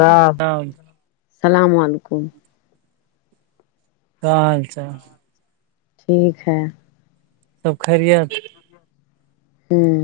رام سب السلام علیکم [unintelligible] ٹھیک ہے سب خیریت ہمم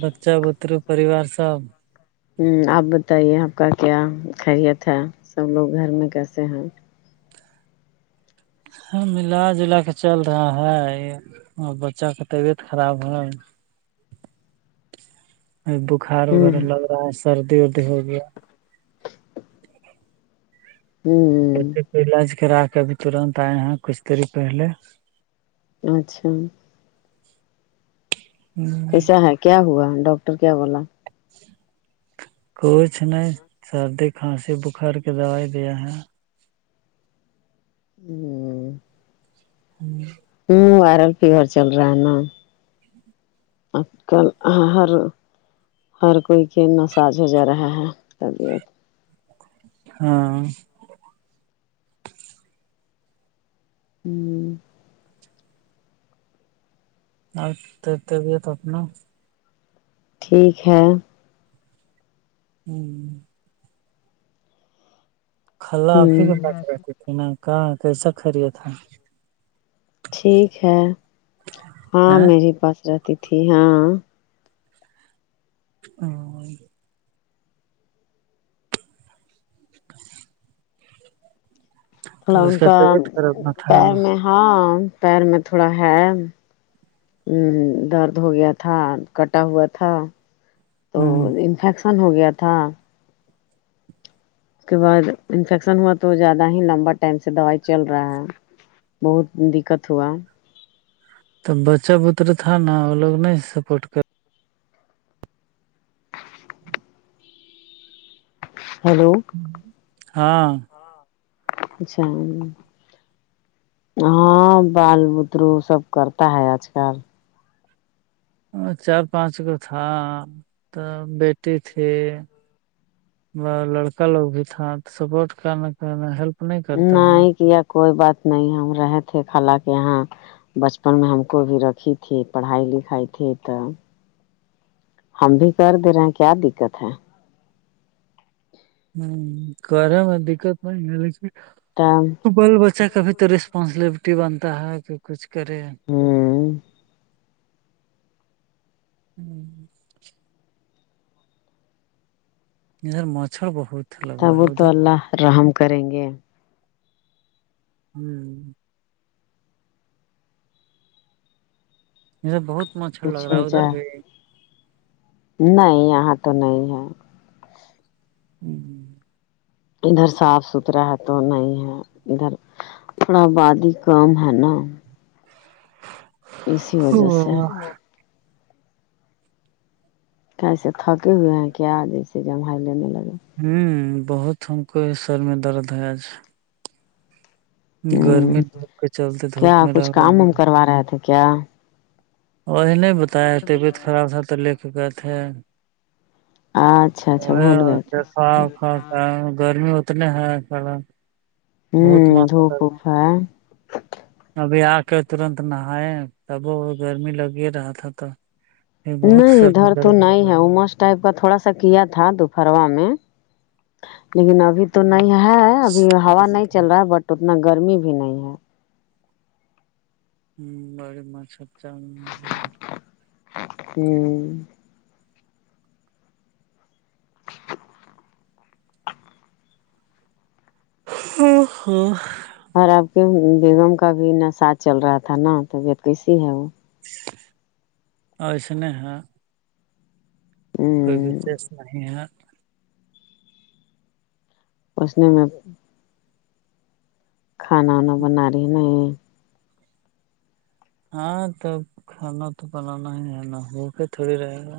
بچا بتر و پریوار سب ہ آپ بتائیے آپ کا کیا خیریت ہے سب لوگ گھر میں کیسے ہیں ہم ملا جلا کے چل رہا ہے اور بچا کے طبیعت خراب ہو [inaudible] بخار وغیرہ ہوں لگ رہا ہے سردی وردی ہوگیا ہمم ایسے ہمم علاج کرا کے اب ترنت آئے ہیں کچھ دیری پہلے اچھا کیسا ہے کیا ہوا ڈاکٹر کیا بولا کچھ نہیں سردی کھانسی بخار کے دوائی دیا ہے ہوں ہمم ہمم وائرل فیور چل رہا ہے نا آج کل ہر ہر کوئی کے نا ساز ہو جا رہا ہے طبیعت ہاں ہمم ا تو تبھی تو اپنا ٹھیک ہے ہوں خالہ آپ ہی ہوں کے پاس رہتی تھی نا کہاں کیسا خیریت ہے ٹھیک ہے ہاں میرے پاس رہتی تھی ہاں ہاں [inaudible] تو اس ان کا طبیعت خراب نہ تھا پیر میں ہاں پیر میں تھوڑا ہے ا درد ہو گیا تھا کٹا ہوا تھا تو ہوں انفیکشن ہو گیا تھا اس کے بعد انفیکشن ہوا تو زیادہ ہی لمبا ٹائم سے دوائی چل رہا ہے بہت دقت ہوا تو بچہ بتر تھا نا وہ لوگ نہیں سپورٹ کر ہیلو ہاں نشان ہاں بال بترو سب کرتا ہے آج کل وہ چار پانچ گ تھا تو بیٹی تھی ب لڑکا لوگ بھی تھا سپورٹ کرنا ہیلپ نہیں کرتا ہے نہیں کیا کوئی بات نہیں ہم رہے تھے خالہ کے یہاں بچپن میں ہم کو بھی رکھی تھی پڑھائی لکھائی تھی کام ہم بھی کر دے رہے ہیں کیا دقت ہے کرے میں دقت نہیں [unintelligible] کون [unintelligible] بال بچہ کا بھی تو ریسپانسبلٹی بنتا ہے کہ کچھ کرے ہوں [inaudible] ادھر مچھر بہت لگ تب رہا وہ ہے تو ادھر اللہ رحم کریں گے ہوں [unintelligible] ادھر بہت مچھر لگ کچھ رہا ہو ہے ادھر جائے بھی نہیں یہاں تو نہیں ہے [inaudible] ادھر صاف ستھرا ہے تو نہیں ہے ادھر یہاں آبادی کم ہے نا اسی وجہ سے بھی کیسے تھکے ہوئے ہیں کیا جیسے جمھائی لینے لگا ہوں بہت تھک گئے سر میں درد ہے آج ہوں گرمی دھوپ کے چلتے کیا دھوپ میں کچھ رہ کام گئے وم ہیں کروا رہے تھے کیا وہی نہیں بتایا طبیعت خراب تھا تو لے کے گئے تھے اچھا اچھا بھول گئے تھے سوری [unintelligible] گرمی اتنے ہے کہا ہوں دھوپ واپ ابھی آ کے ترنت نہائے تب وہ گرمی لگ ہی رہا تھا تو یہ بہت نہیں سر میں ادھر تو درد ہو نہیں گیا ہے امس ٹائپ کا تھوڑا سا کیا تھا دوپروا میں لیکن ابھی تو نہیں ہے ابھی ہوا نہیں چل رہا ہے بٹ اتنا گرمی بھی نہیں ہے بڑی [unintelligible] ہوں ہو ہو اور آپ کے بیگم کا بھی ناساز چل رہا تھا نا تبیت کیسی ہے وہ ایسنے ہے [unintelligible] [unintelligible] کوئی ہ بشیش نہیں ہے پسینے میں کھنا وانا بنا رہی نی ہاں تب کھانا تو بنانا ہی ہے نا بھوکے تھوڑی رہے گا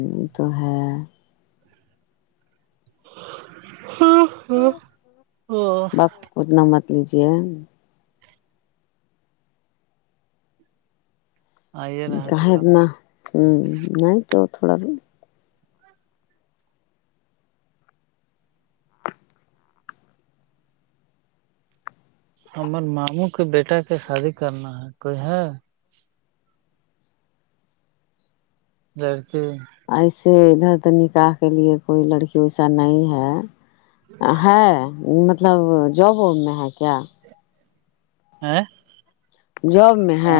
یہ تو ہے ہوں ہوں بس اتنا مت لیجیے آئیے [unintelligible] رہا تو کا کاہیئنا نہیں تو تھوڑا ہمر ماموں کے بیٹا کے شادی کرنا ہے کوئی ہے [unintelligible] ایسے ادھر نکاح کے لیے کوئی لڑکی ویسا نہیں ہے ہے مطلب جاب وب میں ہے کیا ہیں جاب میں ہے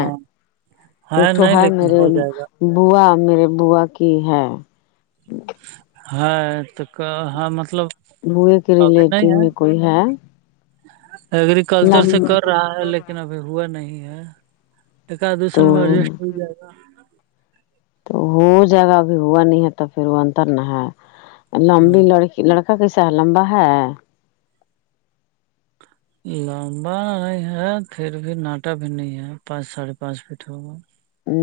ایک تو نہیں ہے لیکن میرے ہو جائے گا بوا میرے بوا کی ہے ہے تو کہا ہے مطلب بوئے کے ریلیٹیو میں کوئی ہے اگررییکلچر لم سے کر رہا ہے لیکن ابھی ہوا نہیں ہے [unintelligible] میں تو ایڈجسٹ ہو جائے گا تو ہو جائے گا ابھی ہوا نہیں ہے تو پھر وہ انتر نہ ہے لمبی ہاں لڑکی لڑکا کیسا لمبا ہے لمبا نہیں ہے پھر بھی ناٹا بھی نہیں ہے پانچ ساڑھے پانچ فٹ ہوگا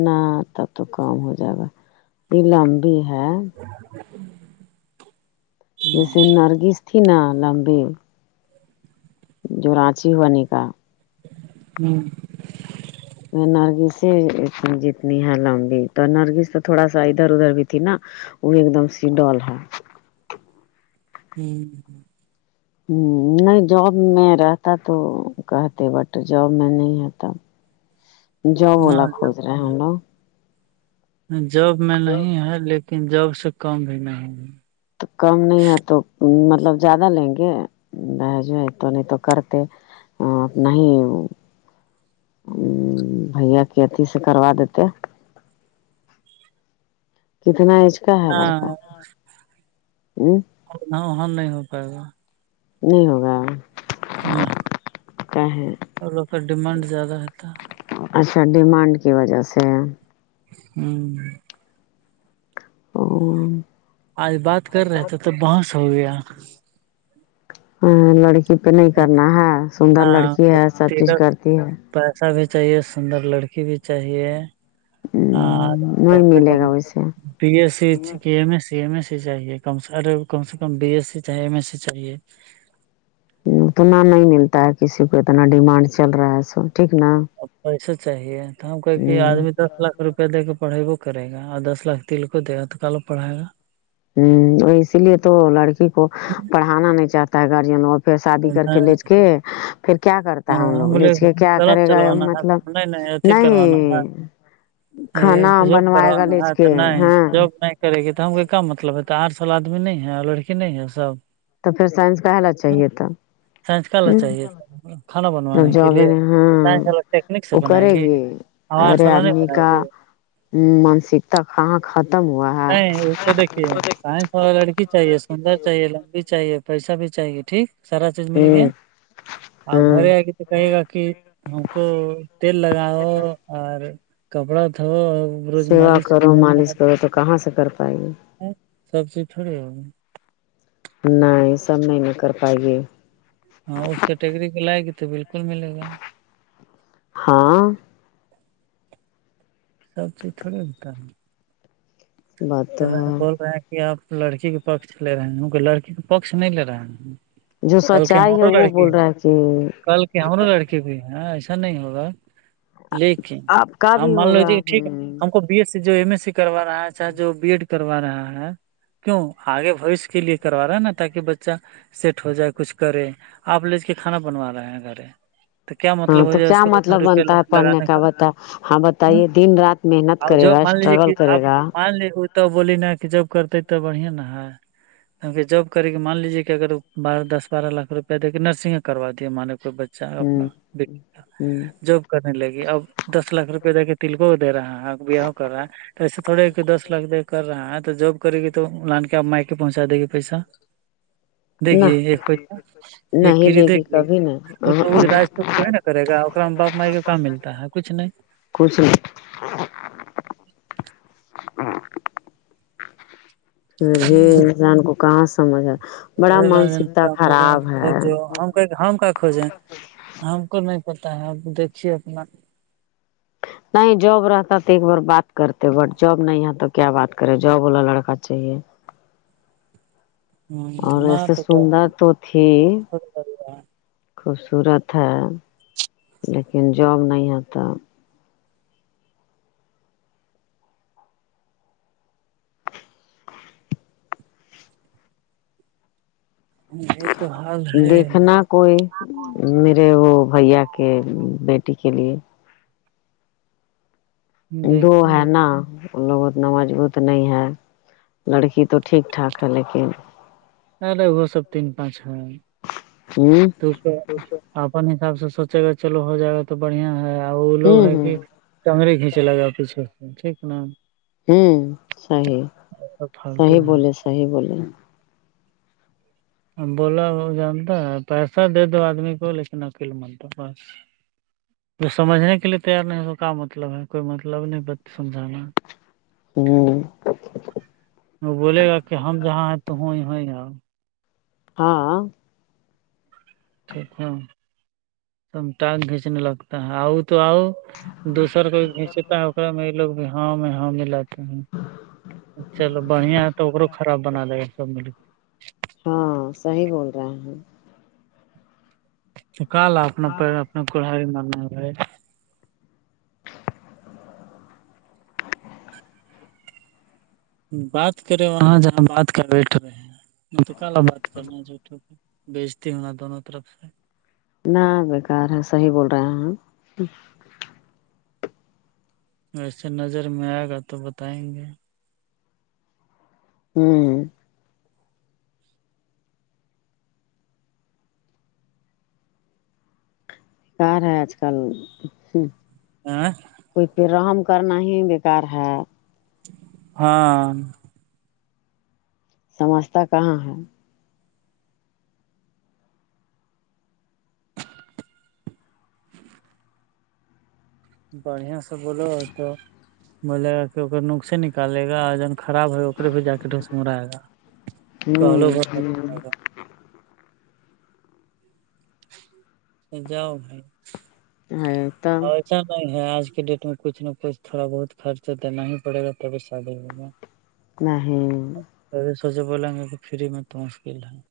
نہ تب تو کام ہو جائے گا یہ لمبی ہے [inaudible] [unintelligible] جیسے نرگس تھی نا لمبے جو رانچی ہوا ن کاا ہوں نرگس ہی ا جتنی ہے لمبی تو نرگس تو تھوڑا سا ادھر ادھر بھی تھی نا وہ ایک دم سیڈل ہے ہوں ہ نہیں جاب میں رہتا تو کہتے بٹ جاب میں نہیں آتا جو بولا نہ کھوز رہا ہے ہم لوگ جاب میں نہیں ہے لیکن جاب سے کم بھی نہیں ہے تو کم نہیں ہے تو مطلب زیادہ لیں گے رہج تو نہیں تو کرتے ا نہیں ہی [unintelligible] ہ بھیا کے اتھی سے کروا دیتے کتنا ایج کا ہے لڑکا ہ ہاں وہاں نہیں ہو پائے گا نہیں ہوگا اللہ [unintelligible] کا [unintelligible] اور لوگ کا ڈیمانڈ زیادہ رہتا اچھا ڈیمانڈ کی وجہ سے ہوں اور [unintelligible] آج بات کر رہے تھے تو بس ہو گیا ہ لڑکی پہ نہیں کرنا ہے سندر نہ لڑکی ہے سب چیز تلک کرتی ہے پیسہ بھی چاہیے سندر لڑکی بھی چاہیے اور نہیں کم سے ملے گا کم ویسے بی ایس سی کہ M S C C M S C چاہیے کم سے کم بی ایس سی چاہے ایم ایس سی چاہیے اتنا نہیں ملتا ہے کسی کو اتنا ڈیمانڈ چل رہا ہے سو ٹھیک نا اب پیسے چاہیے تو ہم کہ کہ ہوں آدمی دس لاکھ روپیہ دے کے پڑے کرے گا اور دس لاکھ تل کو دے گا تو کالو پڑھائے گا ہوں اسی لیے تو لڑکی کو پڑھانا نہیں چاہتا ہے گارجین اور پھر شادی کر کے نہیں لچ کے پھر کیا کرتے تو ہم لوگ بولے لیچ کے کیا قلم کرے گا چلوانا ہے مطلب نہیں اھی نہیں کروانا ہے کھانا یہ جاب بنوائے کروانا گلیج ہے تو کے نہیں ہاں جاب نہیں کرے گ تو ہم کو کیا مطلب ہے آٹر سال آدمی نہیں ہے اور لڑکی نہیں ہے سب تو پھر سائنس کہنا ہاں، چاہیے ت سائنس کا لا ہ چاہیے تھا کھانا جب بنوانے کے لیے جگے ہاں سائنس والا ٹیکنک سے وہ بنائے کرے گی گے ہمارا ارے سالہ نہیں آدمی بنائے کا گی ہ مانسکتا کہاں ختم ہوا ہے تھا لڑکی چاہیے سندر چاہیے لمبی چاہیے پیسہ بھی چاہیے ٹھیک سارا چیز مل گیا ہوں آ ہاں گری آگ ت کئی کااکی ہم کو تل لگاؤ اور کپڑا دو سیوا کرو مالش کرو تو کہاں سے کر پائے گی سب چیز تھوڑی ہوگی [unintelligible] نہیں سب نہیں نہیں کر پائیے ہاں اس کیٹیگری کو لائے گی تو بالکل ملے گا ہاں س چیز تھوڑی ہوتار [unintelligible] بات تو ہے بول رہا ہے کہ آپ لڑکی کے پکھ لے رہے ہیں کیک لڑکی کا پکھ نہیں لے رہے جو کل کے سچائی ہے ہمارو وہ لڑکی بول ہے رہا کہ کل کے ہمارو لڑکے بھی ہے ایسا نہیں ہوگا لیکن آپ کا ہم بھی مان ہوگا لوجیے کہ ٹھیک ہے ہم کو بی ایس سی جو ایم ایس سی کروا رہا ہے چاہے جو بی ایڈ کروا رہا ہے کیوں آگے بوش کے لیے کروا رہا ہے نا تاکہ بچہ سیٹ ہو جائے کچھ کرے آپ لج کے کھانا بنوا رہے ہیں گھر تو کیا ہاں مطلب ہو تو جائے اس کیا کو اتنا مطلب روپیا بنتا ہے پڑھنے لگانے کا بتا ہاں ہ بتائیے دن رات آ محنت کرے جوب گا مان لیجیے اسٹرگل کہ آپ کرے گا مان لیے تو وہ بولی نا کہ جوب کرتے ہے تب بڑے نا ہے کیونہ جاب کر کے مان لیجے کہ اگر بارہ دس بارہ لاکھ روپیہ دے کے نرسنگ کروا دیے مان کوئی بچہ اچھا اپنا ہوں کا ہوں جاب کرنے لگی اب دس لاکھ روپے دے کے تلکوں کو دے رہا ہے بیا ہو کر رہا ہے تو ایسے تھوڑے کہ دس لاکھ دے کر رہا ہے تو جو کرے گی تو لان کے آپ مائک پہنچا دے گی پیسہ دے نہ گی ایک پیسہ نہیں دے گی کبھی نہیں وہ تو را توک نا کرے گا اام میں باپ مائی کا کہاں ملتا ہے کچھ نہیں کچھ نہیں پھر بھی نہیں انسان کو کہاں سمجھ ہے بڑا ریلائنس مانسکتا کا بول رہے ہیں کہ خراب ہے کھوجو ہم ہم کا کھوجے ہیں ہم کو نہیں پتا ہے اب دیکھیے اپنا نہیں جاب رہتا تو ایک بار بات کرتے بٹ جاب نہیں ہے تو کیا بات کرے جاب والا لڑکا چاہیے ہ اور نہ ایسے تو سندر تو تھی خوبصورت ہے لیکن جاب نہیں ہے توب یہ تو حال ہے دیکھنا کوئی میرے وہ بھیا کے بیٹی کے لیے دو دیکھیں ہے گے نا لوگ اتنا مضبوط نہیں ہے لڑکی تو ٹھیک ٹھاک ہے لیکن ارے وہ سب تین پانچ ہے ہوں تو اپن حساب سے سوچے گا چلو ہو جائے گا تو بڑھیا ہے اور وہ لوگ ہوں ہے ہوں کہ کگڑری کھینچے لگا پیچھے سے ٹھیک نا ہمم صحیح سب صحیح فالتو ہے بولے صحیح بولے بولا وہ جانتا ہے پیسہ دے دو آدمی کو لیکن اکیل من دو جو سمجھنے کے لیے تیار نہیں ہے تو کا مطلب ہے کوئی مطلب نہیں سمجھانا ہوں وہ بولے گا کہ ہم جہاں ہیں تو ہو ہو ہاں ٹھیک ہے سم ٹگ کھینچنے لگتا ہے آؤ تو آؤ دوسر کو گھیچتا ہے میں یہ لوگ بھی ہاں میں ہاں م ہ چلو بڑھیا توو خراب بنا د گا سب م کے ہاں صحیح بول رہا ہیں تو کال اپنا پ اپنا کوڑاری مارنا گ بات کرے وہاں جہاں بات کا بیٹھ رہے ہیں م تو کالا بات کرنا جو بیچتی ہوں نا دونوں طرف سے ن بیکار ہے صحیح بول رہے ہیں ویسے نظر میں آئے گا تو بتائیں گے ہوں کار ہے اج کل آاں ائی پہ رحم کرنا ہی بیکار ہے ہاں سمجتاہ کہاں ہے بڑھیا سے بولو تو بولے گا کہ اک نک سے نکالے گا ج خراب ہو گ اکے پ جا کے ڈس مر آائے گا کہ لو ہوں ب ہوں جاؤ بھائی [unintelligible] اچھا نہیں ہے آج کے ڈیٹ میں کچھ نہ کچھ تھوڑا بہت خرچ تونا ہی پڑے گا تبھی شادی میں نہیں پے سوچے بولیں گے کہ فری میں تو مشکل ہے